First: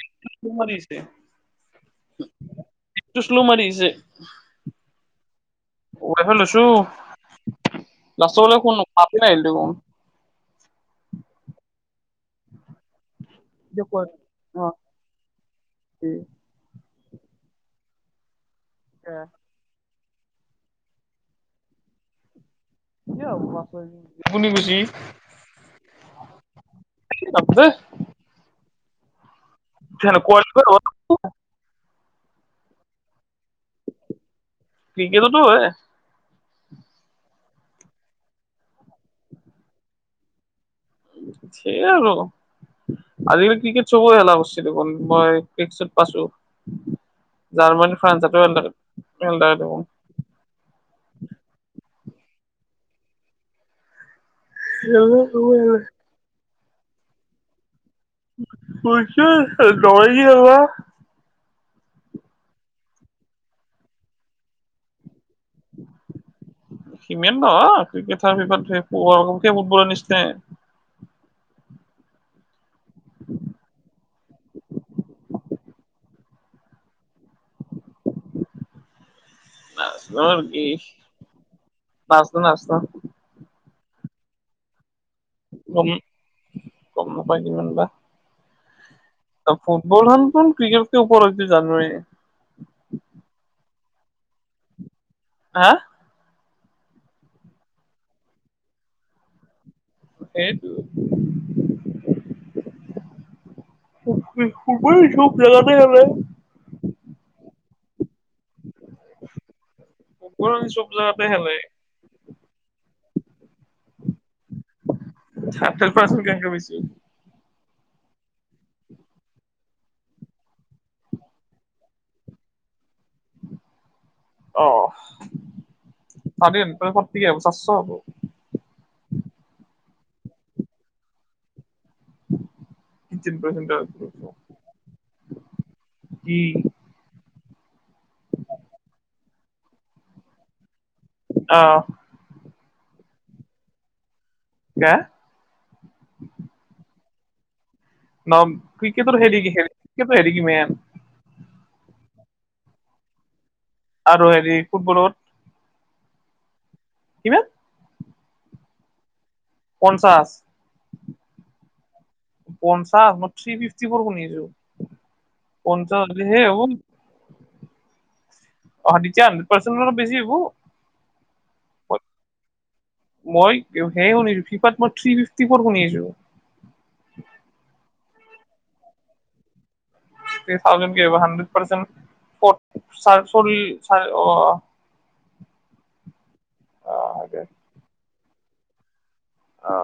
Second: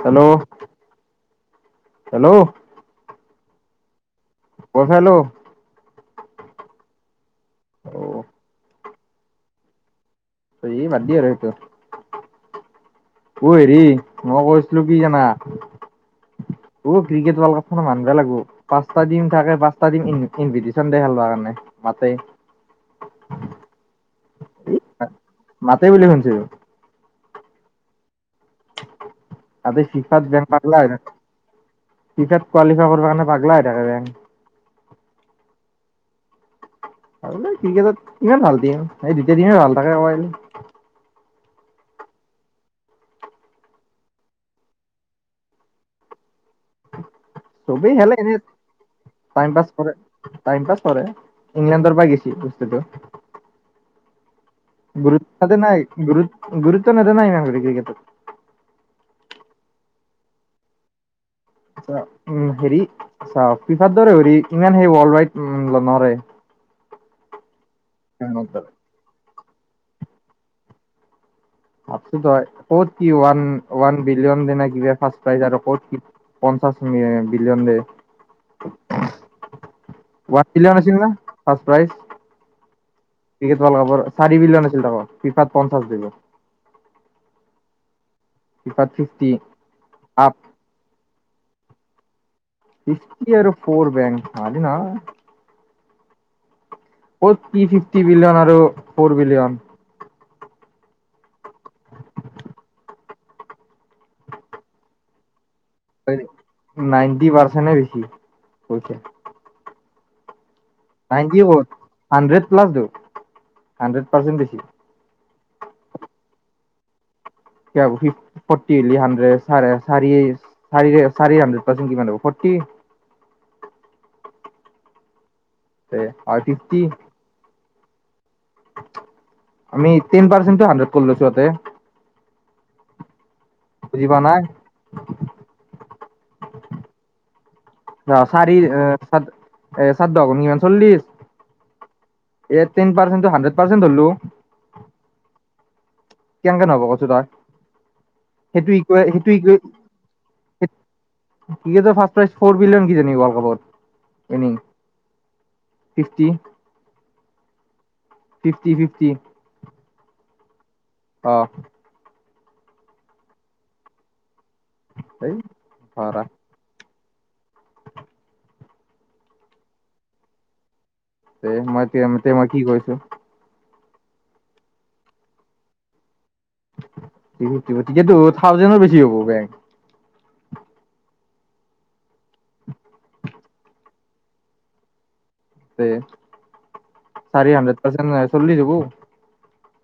Hello শ্ল' মাৰিছে hello কোলো মাৰিছে ফাই হেল্ল' [unintelligible] অ লাষ্ট ফালে ফোন কাটো নাহিল দেখোন সেই বাদ দিয়া আৰু সেইটো উই হেৰি মই কৈছিলো কি জানা অ ক্ৰিকেট ৱৰ্ল্ড কাপ খন মানব লাগবো পচটা টিম থাকে পাচ টা টিম ইন ইনভিটিচন দে খেলোৱা কাৰণে মাতে কি হব শুনি গৈছি মাতে বুলি শুনছো [unintelligible] [unintelligible] ফিফাত কোৱালিফাই কৰিব কাৰণে পাগলাই হৈ থাকে বে। ক্ৰিকেটতো হয়। আৰু ক্ৰিকেটত ইমান ভাল দিন এই দ্বিতীয় দিনে ভাল থাকিবই। সেইয়া আৰু। আজিকালি ক্ৰিকেট চব খেলা লাভ আছে দেখোন, মই ক্ৰিকট চট পাইছো, চবেই জাৰৰ্মনী খেলে ফ্ৰানস এনে [unintelligible] টাইম পাছ কৰে টাইম পাছ কৰে ইংলেণ্ডৰ পৰা গৈছে। [unintelligible] গুৰুত্ব যে নাই গুৰুত, গুৰুত ন তে নাই ন ডগ্ৰীিক [unintelligible] পছো ল হা [unintelligible] উ হেৰি, চাওক ফিফাৰ দৰে ইমান স ৱৰ্ল্ড ৱাইড নোৱাৰে। সিমান ন [unintelligible] ক্ৰিকেটৰ বিপৰকে ফুটবলৰ নিচিনা। ভাবছো ত ক'ত কি ওৱান ওান বিলিয়ন দ নিব ফাৰ্ষ প্ৰইজ আৰু ক'ত কি, পঞ্চাশ বিলিয়ন দে, ওৱান বিলিয়ন আছিল ন ফাৰ্ষ্ট প্ৰাইজ। নাজনা নাজনা যোৱা বাৰ কাপৰ চাৰি বিলিয়ন আছিল তাৰ পিফাত পঞ্চাশ বিলিয়ন [unintelligible] কম নাপাই দিমান বা। কি পঠ [unintelligible] ফুটবল হনোন [unintelligible] ক্ৰিকেট কেই উপৰত জানাই। ফিফটি আৰু আৰু ফৰ বেংক খালি ন। [unintelligible] হা, কত থিৰী ফিফটি বিলিয়ন আৰু ফৰ বিলিয়ন, সেইট, [unintelligible] খেলে নাইনটি পাৰ্চেনে বেছি কৈছে। প চব জাগাতে খেলেই। ক'ত হাণ্ড্ৰেড প্লাছ দিওঁ হাণ্ড্ৰেড পাৰ্চেণ্ট বেছি [unintelligible] [unintelligible] ফটি হলি হান্দ্ৰেদ ছাৰে চাৰি চাৰি হান্দ্ৰেড পাৰ্চেন্ট কিমান হব [unintelligible] কি অ, হয় চাধিন ফিফটি [unintelligible] ফৰ্টি হব চাৰশ হ'ব। আমি টেন পাৰ্চেটটো হাড্ৰেড কৰি লৈছো ইতে। ফিফটিন পাৰ্চেণ্ট পুজিবা নাই কি অ চাৰি এ চাদ্যখন কিমান চল্লিশ আহ এ টেন পাৰ্চেণ্টটো হাড্ৰেড পাৰ্চেন্ট ধল্লো কে কেনেকে নহব কছো তই। ন সেইটো ইকুৱে ক্ৰিকটৰ সেইটো হেৰি কি খ ক্ৰিকটৰ হেৰি কিমান? ক্ৰিকেটৰ ফাৰ্ষ্ট প্ৰাইজ ফৰ বিলিয়ন কিজেনি ৱৰ্ল্ড কাপত। আৰু উইনিং হেৰি ফুটবলত? ফিফটি কিমান ফিফটি ফিফটি পঞ্চাছ অ পঞ্চাশ ম থ্ৰী ফিফটি ফ শনিছো এই পঞ্চাশ ধৰা হ সেই হ'ব অতিয়া হাড্ৰড পাৰ্চেট বেি হ তে মই তেম কি কৈছো সেই শুছো ফফ মই থ ফফ শুনিছো ঠিকেতো থাউজেণ্ডৰ বেছি হব গে থ থাউজড হণ্ড্ৰেড প্চেণ্ট চৰি চ অ তে চাৰ আমদত পচন্দ ন চল লিছকো অ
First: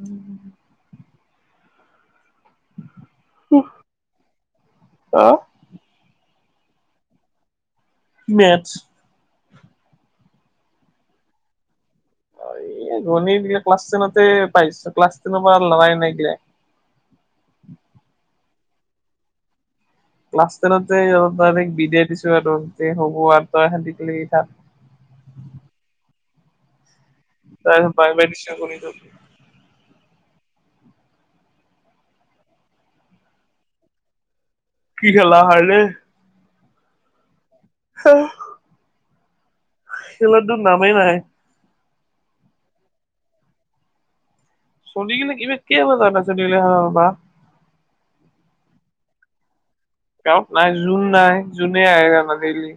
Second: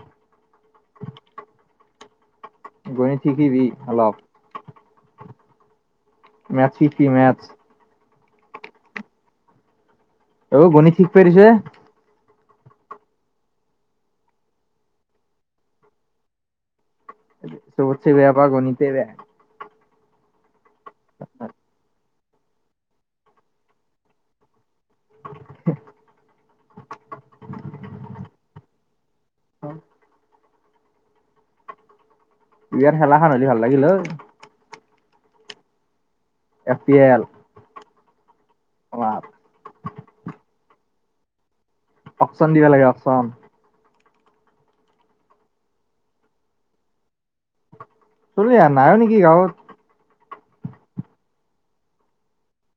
উম উ গণ থিকিবি অলপ ম শিি মথ মেটছ অ গণী ঠিক পিছে এই গণিত ক্লাছ টেনতে পাইছো ক্লাছ টেনৰ পৰা লৰাই নাইগিলা চবতছে বেয়া পা গণিতে বেয়া ক্লাছ টেনততে তই বিদিয়াই দিছো আৰু হ'ব আৰু তইে কি থ [unintelligible] ত পাই বাই নিশ্চনা কৰি অ ইয়াৰ খেলাখন হ'লে ভাল লাগিল হ কি খেলা হাৰ নে প এল হ অ খেলা দুত নামেই নাই অফচান দিবা লাগে আফচান চলিকিলে ইব কব ত চলে হাবা চলো ই নাই নেকি গাঁৱত গত নাই জোন নাই জোনে আহে জানা দি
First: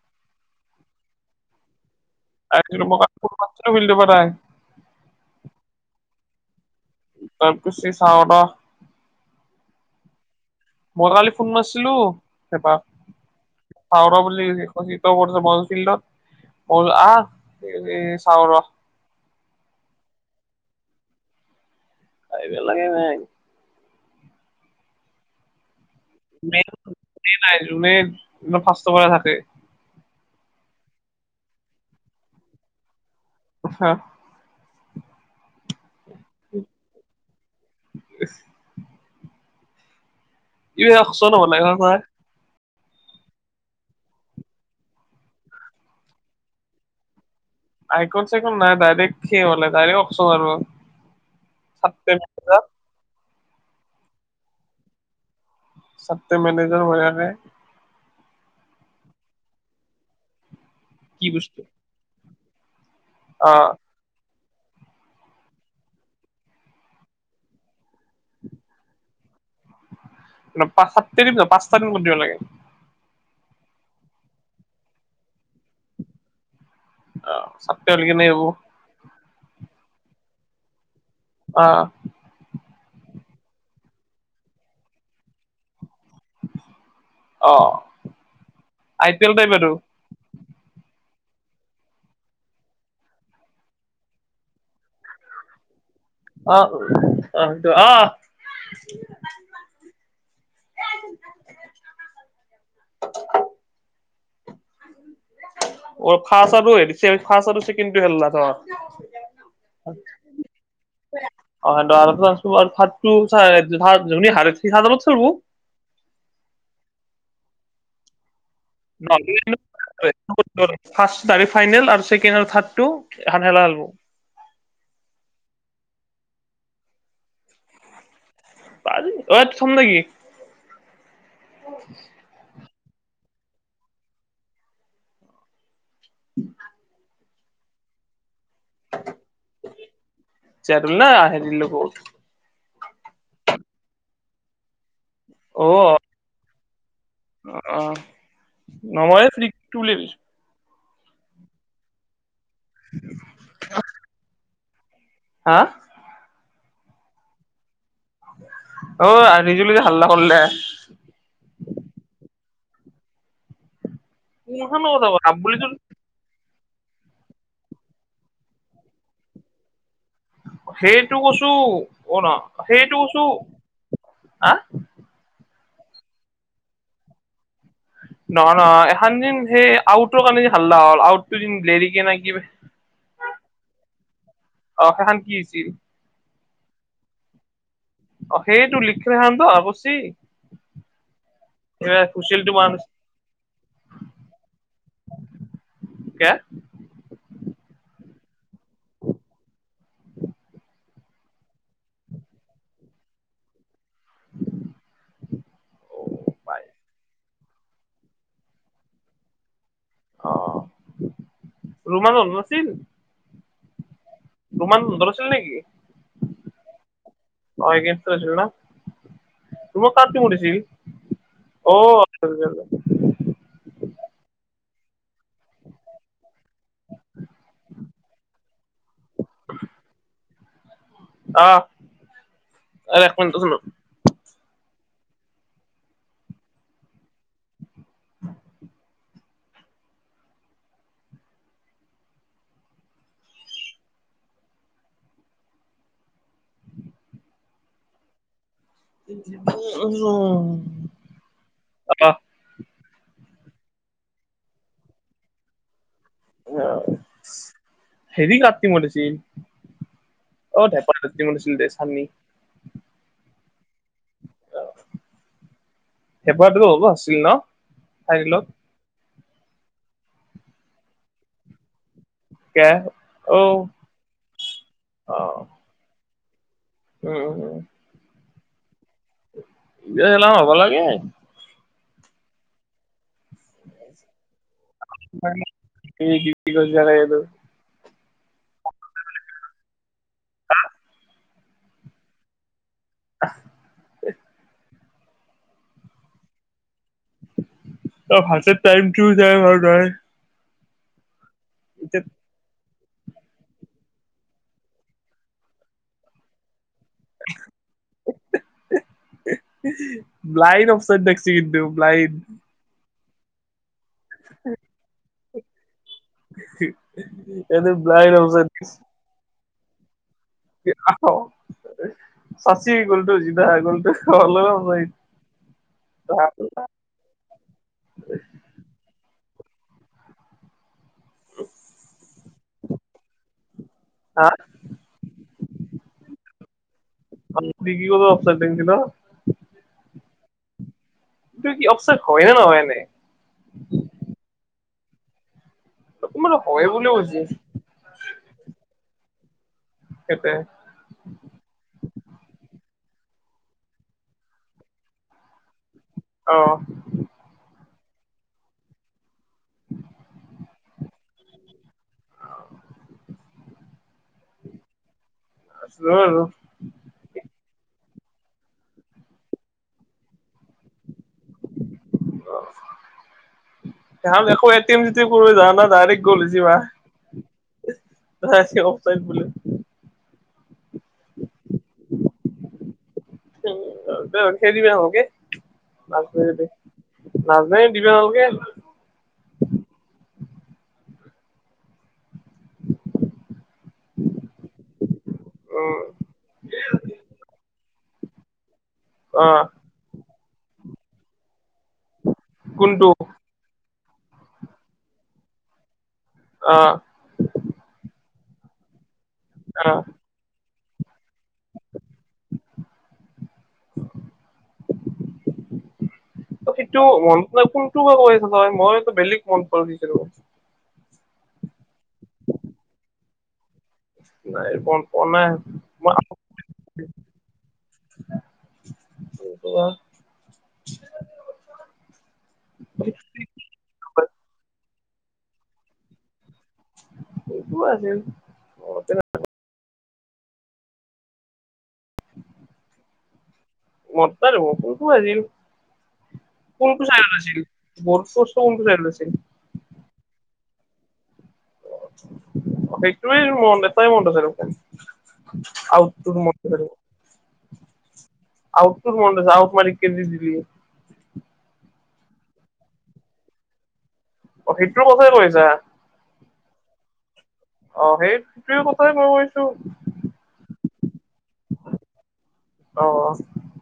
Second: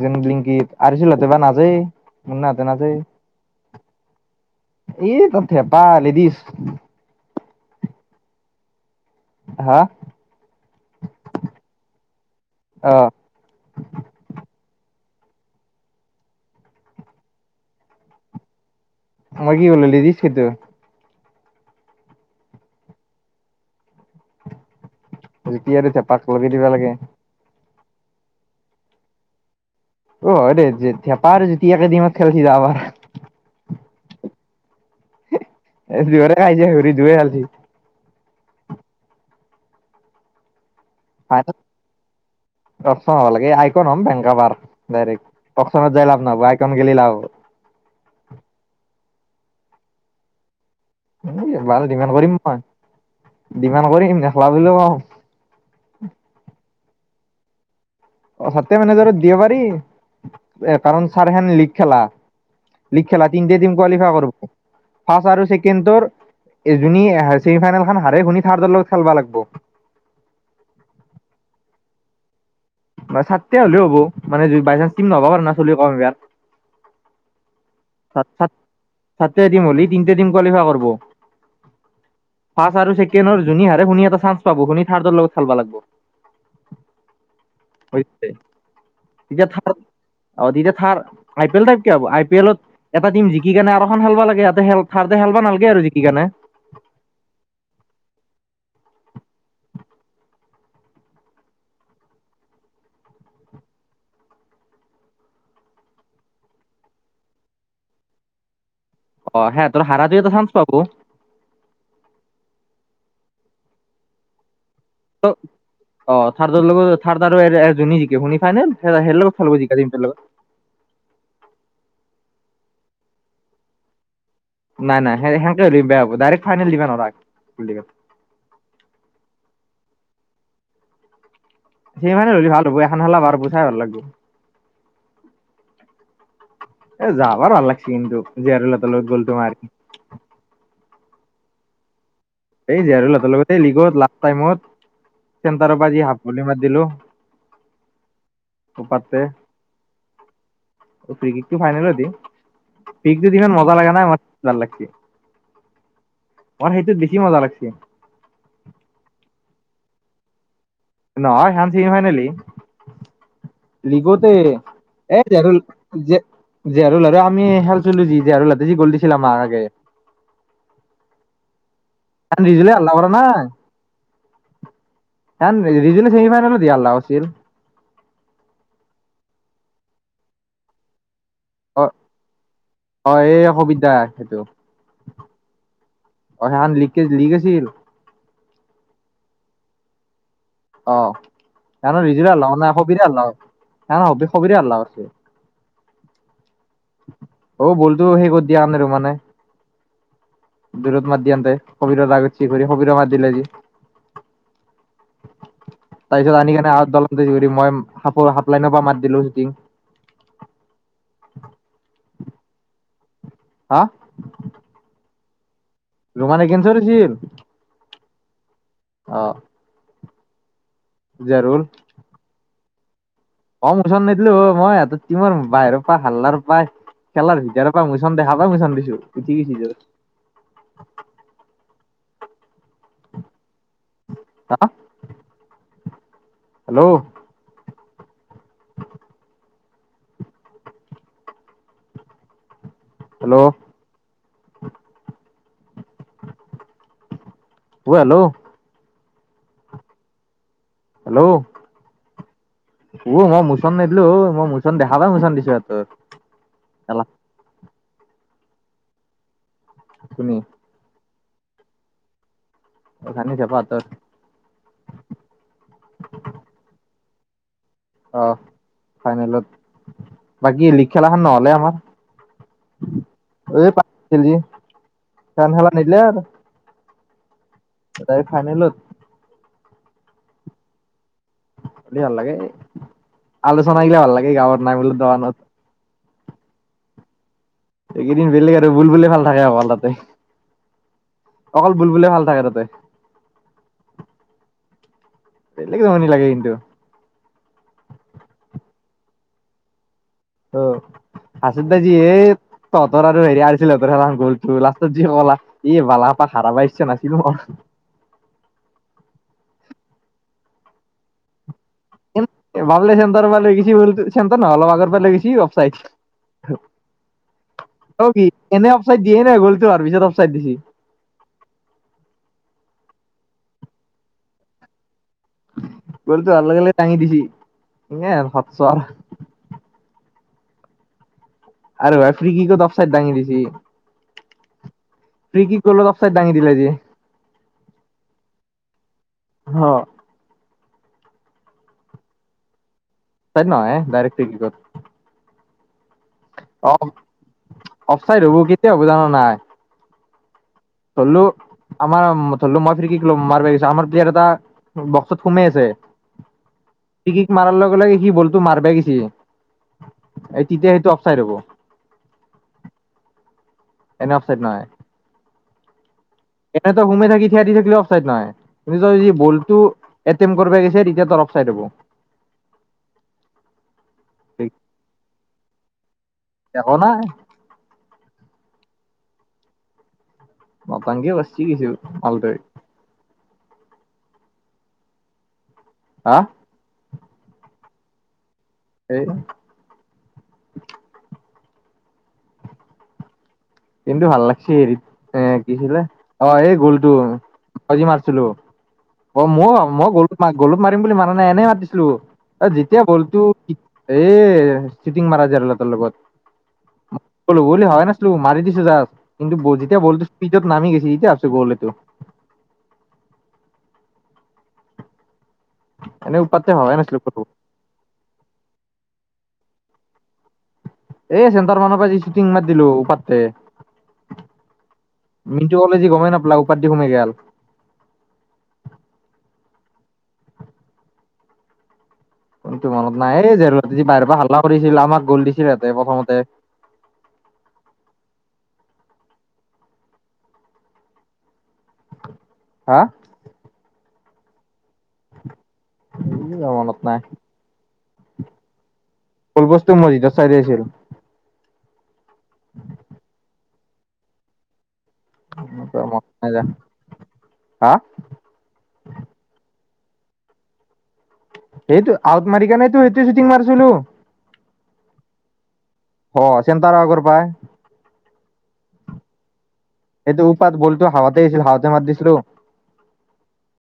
যে লিংকিতত আ চল হতে বা নাাজায় ম নহাতে নাজায় ফটো পাই এই কথে পাল দিছ তাৰ ক চি চাৱ হা মই কালি ফোন নাৰছিলো এপা অ পওৰা বুলি কৰিছে বল ফিল্ডত বল আহ চাও ৰ মই কি কৰিলোঁ লিদিছ খেদো আহিব লাগে নাই জুতি আৰু চেঁপাক লগাই দিবা লাগে তুমি একদম ফাৰ্ষ্ট পৰা থাকে অ অৰে যেতিয়া পাৰ যতিয়াাকে দিিম খেলি তা আবাৰ হা এ দুৰে খাইছে সৰি ধুইে চালছ ইচ নব নাই ঘৰ অপচন হ'ব লাগে আইকন হ'ম বেংকাবাৰ ডাইৰেক্ট অচনত যাই লাভ নহ'ব আইকন গেলি লাভ হ'ব আইকন চাইকন নাই ডাইৰেক্ট খে হলে ডাইৰেক্ট অকচন আৰু বাল ডিমাণ্ড চাৰটে কৰিম মই মেনেজাৰ ডিমাণ্ড কৰিম নেখেলাও বুলিও কম সাত্তে মেনেজাৰ হৈ [unintelligible] অ [unintelligible] মেনেজৰত দিয়ে পাৰি এ কাৰণ কি ছাৰ হেন বস্তু লীগ খেলা লীগ খেলা তিনটে টিম কোৱালিফাই কৰ্ব ফাৰ্ষ আৰু ছেকেণ্ড তোৰ এজনীয়ে ছেমি ফাইনেল খন হাৰে শুনি থাৰ দল খেলবা লাগব [unintelligible] পাঁচটা তাৰিখৰ কোন দিব লাগে ছাতে হ'লেও হ'ব মানে বাই চান্স কিম নহব পাৰে না চুলি কম হ'ব বিয়াৰ অ চত্য [unintelligible] ছাতটাই টিম হলি তিনিটা টিম কোৱালিফাই কৰিব অ ফাৰ্ষ আৰু ছেকেণ্ড যুনে হাৰে শুনি এটা চান্স পাব শুনি থাৰ্ডৰ লগত চাল লাগব অ আই পি এল এতিয়া টাইপ [unintelligible] আৰু অ' তেতিয়া থাৰ আই পি এল টাইপ কি হ'ব আই পি এলত। এটা টীম জিকি কিনে আৰু এখন খেলবা লাগে ইহতে খাৰতে খেলবা নালগে আৰু। জি আহ আহ আহ। [inaudible] ফাৰ্ষ্ট আৰু ছেকেণ্ডটো খেলিলা অ সিহঁতৰ সিহঁত। হাৰাটোৱে এটা চান্স পাব অ' [unintelligible] [unintelligible] অ' থাৰ্ডৰ লগত থাৰ্ডাৰ যোনে জিকে শুনি ফাইনেল [unintelligible] সেই লগত খেলব জিকা টিমটোৰ লগত ফাইনেল আৰু ছেকেণ্ড আৰু থাৰ্ড। টো এখন খেলা খেলব। নাই নাই, সেন-সেনকে হলে বেয়া হ'ব, ডাইৰেক্ট ফাইনেল দিবা নোৱাৰাক পাৰি, অ' ইয়াতে থম নেকি? [unintelligible] এ যোৱাবাৰ ভাল লাগছি কিন্তু। [unintelligible] তোমাৰ। চেয়াদুল [unintelligible] এই জীয়াৰুল হতৰ লগত এই লীগত লাষ্ট টাইমত অ চেণ্টাৰৰ পৰা যে হাফ গোলি মাৰি দিলো। অ' নময় ফ্ৰিকটো উলিয়াই দিছো। ফ্ৰিকিকটো ফাইনেলত দি, পিকটোত ইমান মজা লাগা নাই, [unintelligible] ভাল লাগছি। হা? মৰ সেইটো বেছি মজা লাগছি। অ' আজুলি যে হাল্লা কৰলে। নহয় সেনচি হয়নেলি লিগতে কোনখনৰ কথা এ, এ জাগোল আব্বুলিটো জে জেহাৰুল আৰু আমি হেলছিলো যি জেহাৰুলতে যি গ'ল দিছিল আমা আগে। সেইটো কৈছো অ ন টান ৰিজুল সেইটো হাল্লা কৰা কৈছো নাই। হা খন ৰিজুলে ছেমি ফাইনেলোত হে হাল্লা কৰছিল নহয় নহয় এখান যে সেই আউটৰ কাৰণে হাল্লা হ'ল আউ তুদিন অ লেৰিকে না কিবা অ এই সবিতা অহ' সেখান কি হৈছি। অহ' সেখান লিকেজ লিক আছিল। অহ' সেইয়েটো লিক সেখানতো হৱা কৰছি। অ। এ কাৰণ ৰিজোৰে হুইচেল হাল্লা টো কৰা মাৰা নাই নাছিল সবিৰে হল্লাহ না না সবিখ সবিৰে হল্লাহ কৰচি। কে অ বলতো সেই কৰি দিয়া আনে ৰোমানে দুৰত মাত দিয়ান্তে সবিৰৰ ৰাগ উঠচি ঘুৰি সবিৰক কাৰ্ড দিলে যি তাৰপিছত আনি কেনে আউট দলত [unintelligible] মই হাফো হাফলাইনৰ পৰা মাত দিলো জিং অহ' ৰুমাল হ'ল নাছিল। হা? তোমান ধৰ আছিল নেকি? ৰোমানানে কেনচৰছিল তোৰ আছিল না। অহ'। তাত তেমু দিছিল। অহ আ মই মোছন নিদলো হয়। মই সিহঁতৰ টীমৰ বাহিৰৰ পাই হাল্লাৰ পাই খেলাৰ ভিতৰৰ পৰা মোছন দেখা পাই মোচন দিছোঁ উঠি গেইচি যোৰ। অহ' এক মিনট ৰহ চোন ৰহ। হা হেল্ল'। [unintelligible] [unintelligible] হেল্ল'। অহ' হেল্ল'। [unintelligible] উম'। হেল্ল'। অহ মই মুচন নেদলো হয়, মই ম মুচন দেখা পাই মুচন দিছো সেহতৰ অহ' হেৰি কাৰ টিমত আছিল। শুনি অহ, ধেকৰ টিমত আছিলো দে ছানি অহ' ধানি জেপা হাতৰ। হেপাহটো হ'ব আছিল ন। অ [unintelligible] ফাইনেলত, বাকী লিক খেলাখন নহ'লে আমাৰ। কে অ এই [unintelligible] সেইখান‌ খেলা নেদলা আৰু। উম', উম', উম'। ফাইনেলত। এ এনেইও হ'বা লাগে। হ'লি ভাল লাগে, আলোচনা গিলা ভাল লাগে গাঁৱৰ নাই মিল দোকানত। [unintelligible] এইকেইদিন বেলেগ আৰু বুলবুলি খেল থাকে [unintelligible] তাতে। অকল বুলবুলি খেল থাকে তাতে। অহ, এ। বেলেগ জমনি লাগে কিন্তু। অহ, হাতত টাইমটো যায় বাৰু ভাই। অহ, আছাদ্ধাজি এইত তহঁতৰ আৰু হেৰি আৰছিল হঁতৰ গলতো লাষ্টত যি কলা এই [unintelligible] আপাক হাৰাবা ইচ্ছা নাছিলোঁ মই। ব্লাইড অপচন দেখচি কিন্তু ব্লাইড। চেণ্টাৰ পা লৈ গৈছি, বলটো চেণ্টাৰ নহয়, অলপ আগৰ পৰা লৈ গৈছি অফছাইড। এইটো অ', ব্লাইণ্ড কি অফচাইড এনে অফছাইড দিয়ে নে গ'লতো তাৰপিছত অফ আ, চাচি গলটো যিধা গ'লটো অলপ বলতো ভাল লাগিলে ডাঙি দিছি এনেই আৰু! ! ! ! ! ! ! ! ! ! আৰে ভাই ফ্ৰী কিকত অফছাইড ডাঙি দিছি। হা সি কি কৰল অপচাইদ দাঙি দিলা যি। [unintelligible] কি কৰবা অকচাইদ দাঙচি ন। অ' এইটো কি অকচাইদ হয় নে নহয় এনেই। [unintelligible] ডাইৰেক্ট ফেচবুকত। কোনোবাটো হয় অহ, বুলিও কৈছে অফচাইড হ'বো কেতিয়া হ'বো জানা নে নাই। সেইটোয়ে। ধৰলোঁ আমাৰ ধৰলোঁ মই ফ্ৰী কিক ল'ম মাৰবা গেছো আমাৰ প্লেয়াৰ এটা বক্সত সোমাই আছে অ ফ্ৰী কিক মাৰাৰ লগ মোৰ লাগে সি বলটো মাৰবায়ে গেছি, এই তেতিয়া সেইটো অফচাইড হ'ব। এনে অফছাইড নহয়। আছিলো আৰু এনেতো ঘুমি থাকি দি থাকিলে অফছাইড নহয় যদি বলটো এটেম কৰিব গেছি তেতিয়া তাৰ তাহঁত একো এটেম-চেটেম কৰবা যোৱা নাই, ডাইৰেক্ট গল যিবা একো নাই অফ ছাইড বুলে। নটংকি কৰছে কিছু! ! ! ! ! ! ! ! ! ! খেলিবা ভালকে হা নাজনে দিবা নালগে সে কিন্ত ভাল লাগছি হৰিত উম কিছিলে এই গলটো জি মাৰিছিলোঁ অ', মই মই গল গলত মাৰিম বুলি মাৰা নাই এনেই মাৰিছিলোঁ। অ', যেতিয়া কোনটো গ'লটো এ ছোটিং মাৰা যে যাৰ লগত। অ অ বলো বলি হয় নাছিলো মাৰি দিছো যা কিন্তু যেতিয়া বলটো স্পীডত নামি গেছি তেতিয়া ভাবছোঁ গল এইটো। [inaudible] এনে উপাতে ত' ভবাই সেইটো নাছিলো মন ক'তো নাই কোনটো বা কৈ আছ তই মই আকৌ বেলেগ মন [unintelligible] এই চেণ্টাৰ মানুহ আজি শ্বুটিং মাৰতি দিলোঁ পাততে। নাই মনত পৰা নাই মিণ্টু সঁতে যে গমেই নাপালাক, ওপৰ দি সোমাই গেল। [inaudible] কোনটো বা? কোনটো মনত নাই এই জে বাহিৰৰ পৰা হাল্লা কৰিছিল আমাক গ'ল দিছিলহেঁতে প্ৰথমতে। এইটো আছিল [unintelligible] [inaudible] হা? মনত নাই দেখোন, কোনটো আছিল? [inaudible] মনত কোনটো নাই চাইডত আছিল বৰ্ড ফৰ্চটো কোনটো চাইডত আছিল ফুল বস্তু মজিদত চাই দি আছিল। সেইটোৱেই মনত এতাই মনত আছে, ৰ' খেল। আউটটো হে নাই যা মনত আছে মোৰ, হা আউটটো মনত আছে, আউট মাৰি [unintelligible] সেইটো আউট মাৰিকেনেতো সেইটো শ্বুটিং মাৰিছিলোঁ। অ', সেইটোৰ কথা কৈছা চেণ্টাৰ আগৰ পাই অ, সেই সিটো কথা [unintelligible] এইটো উপাত বলটো হাৱাতেই আছিল হাৱাতে মাৰ দিছিলোঁ। অ'।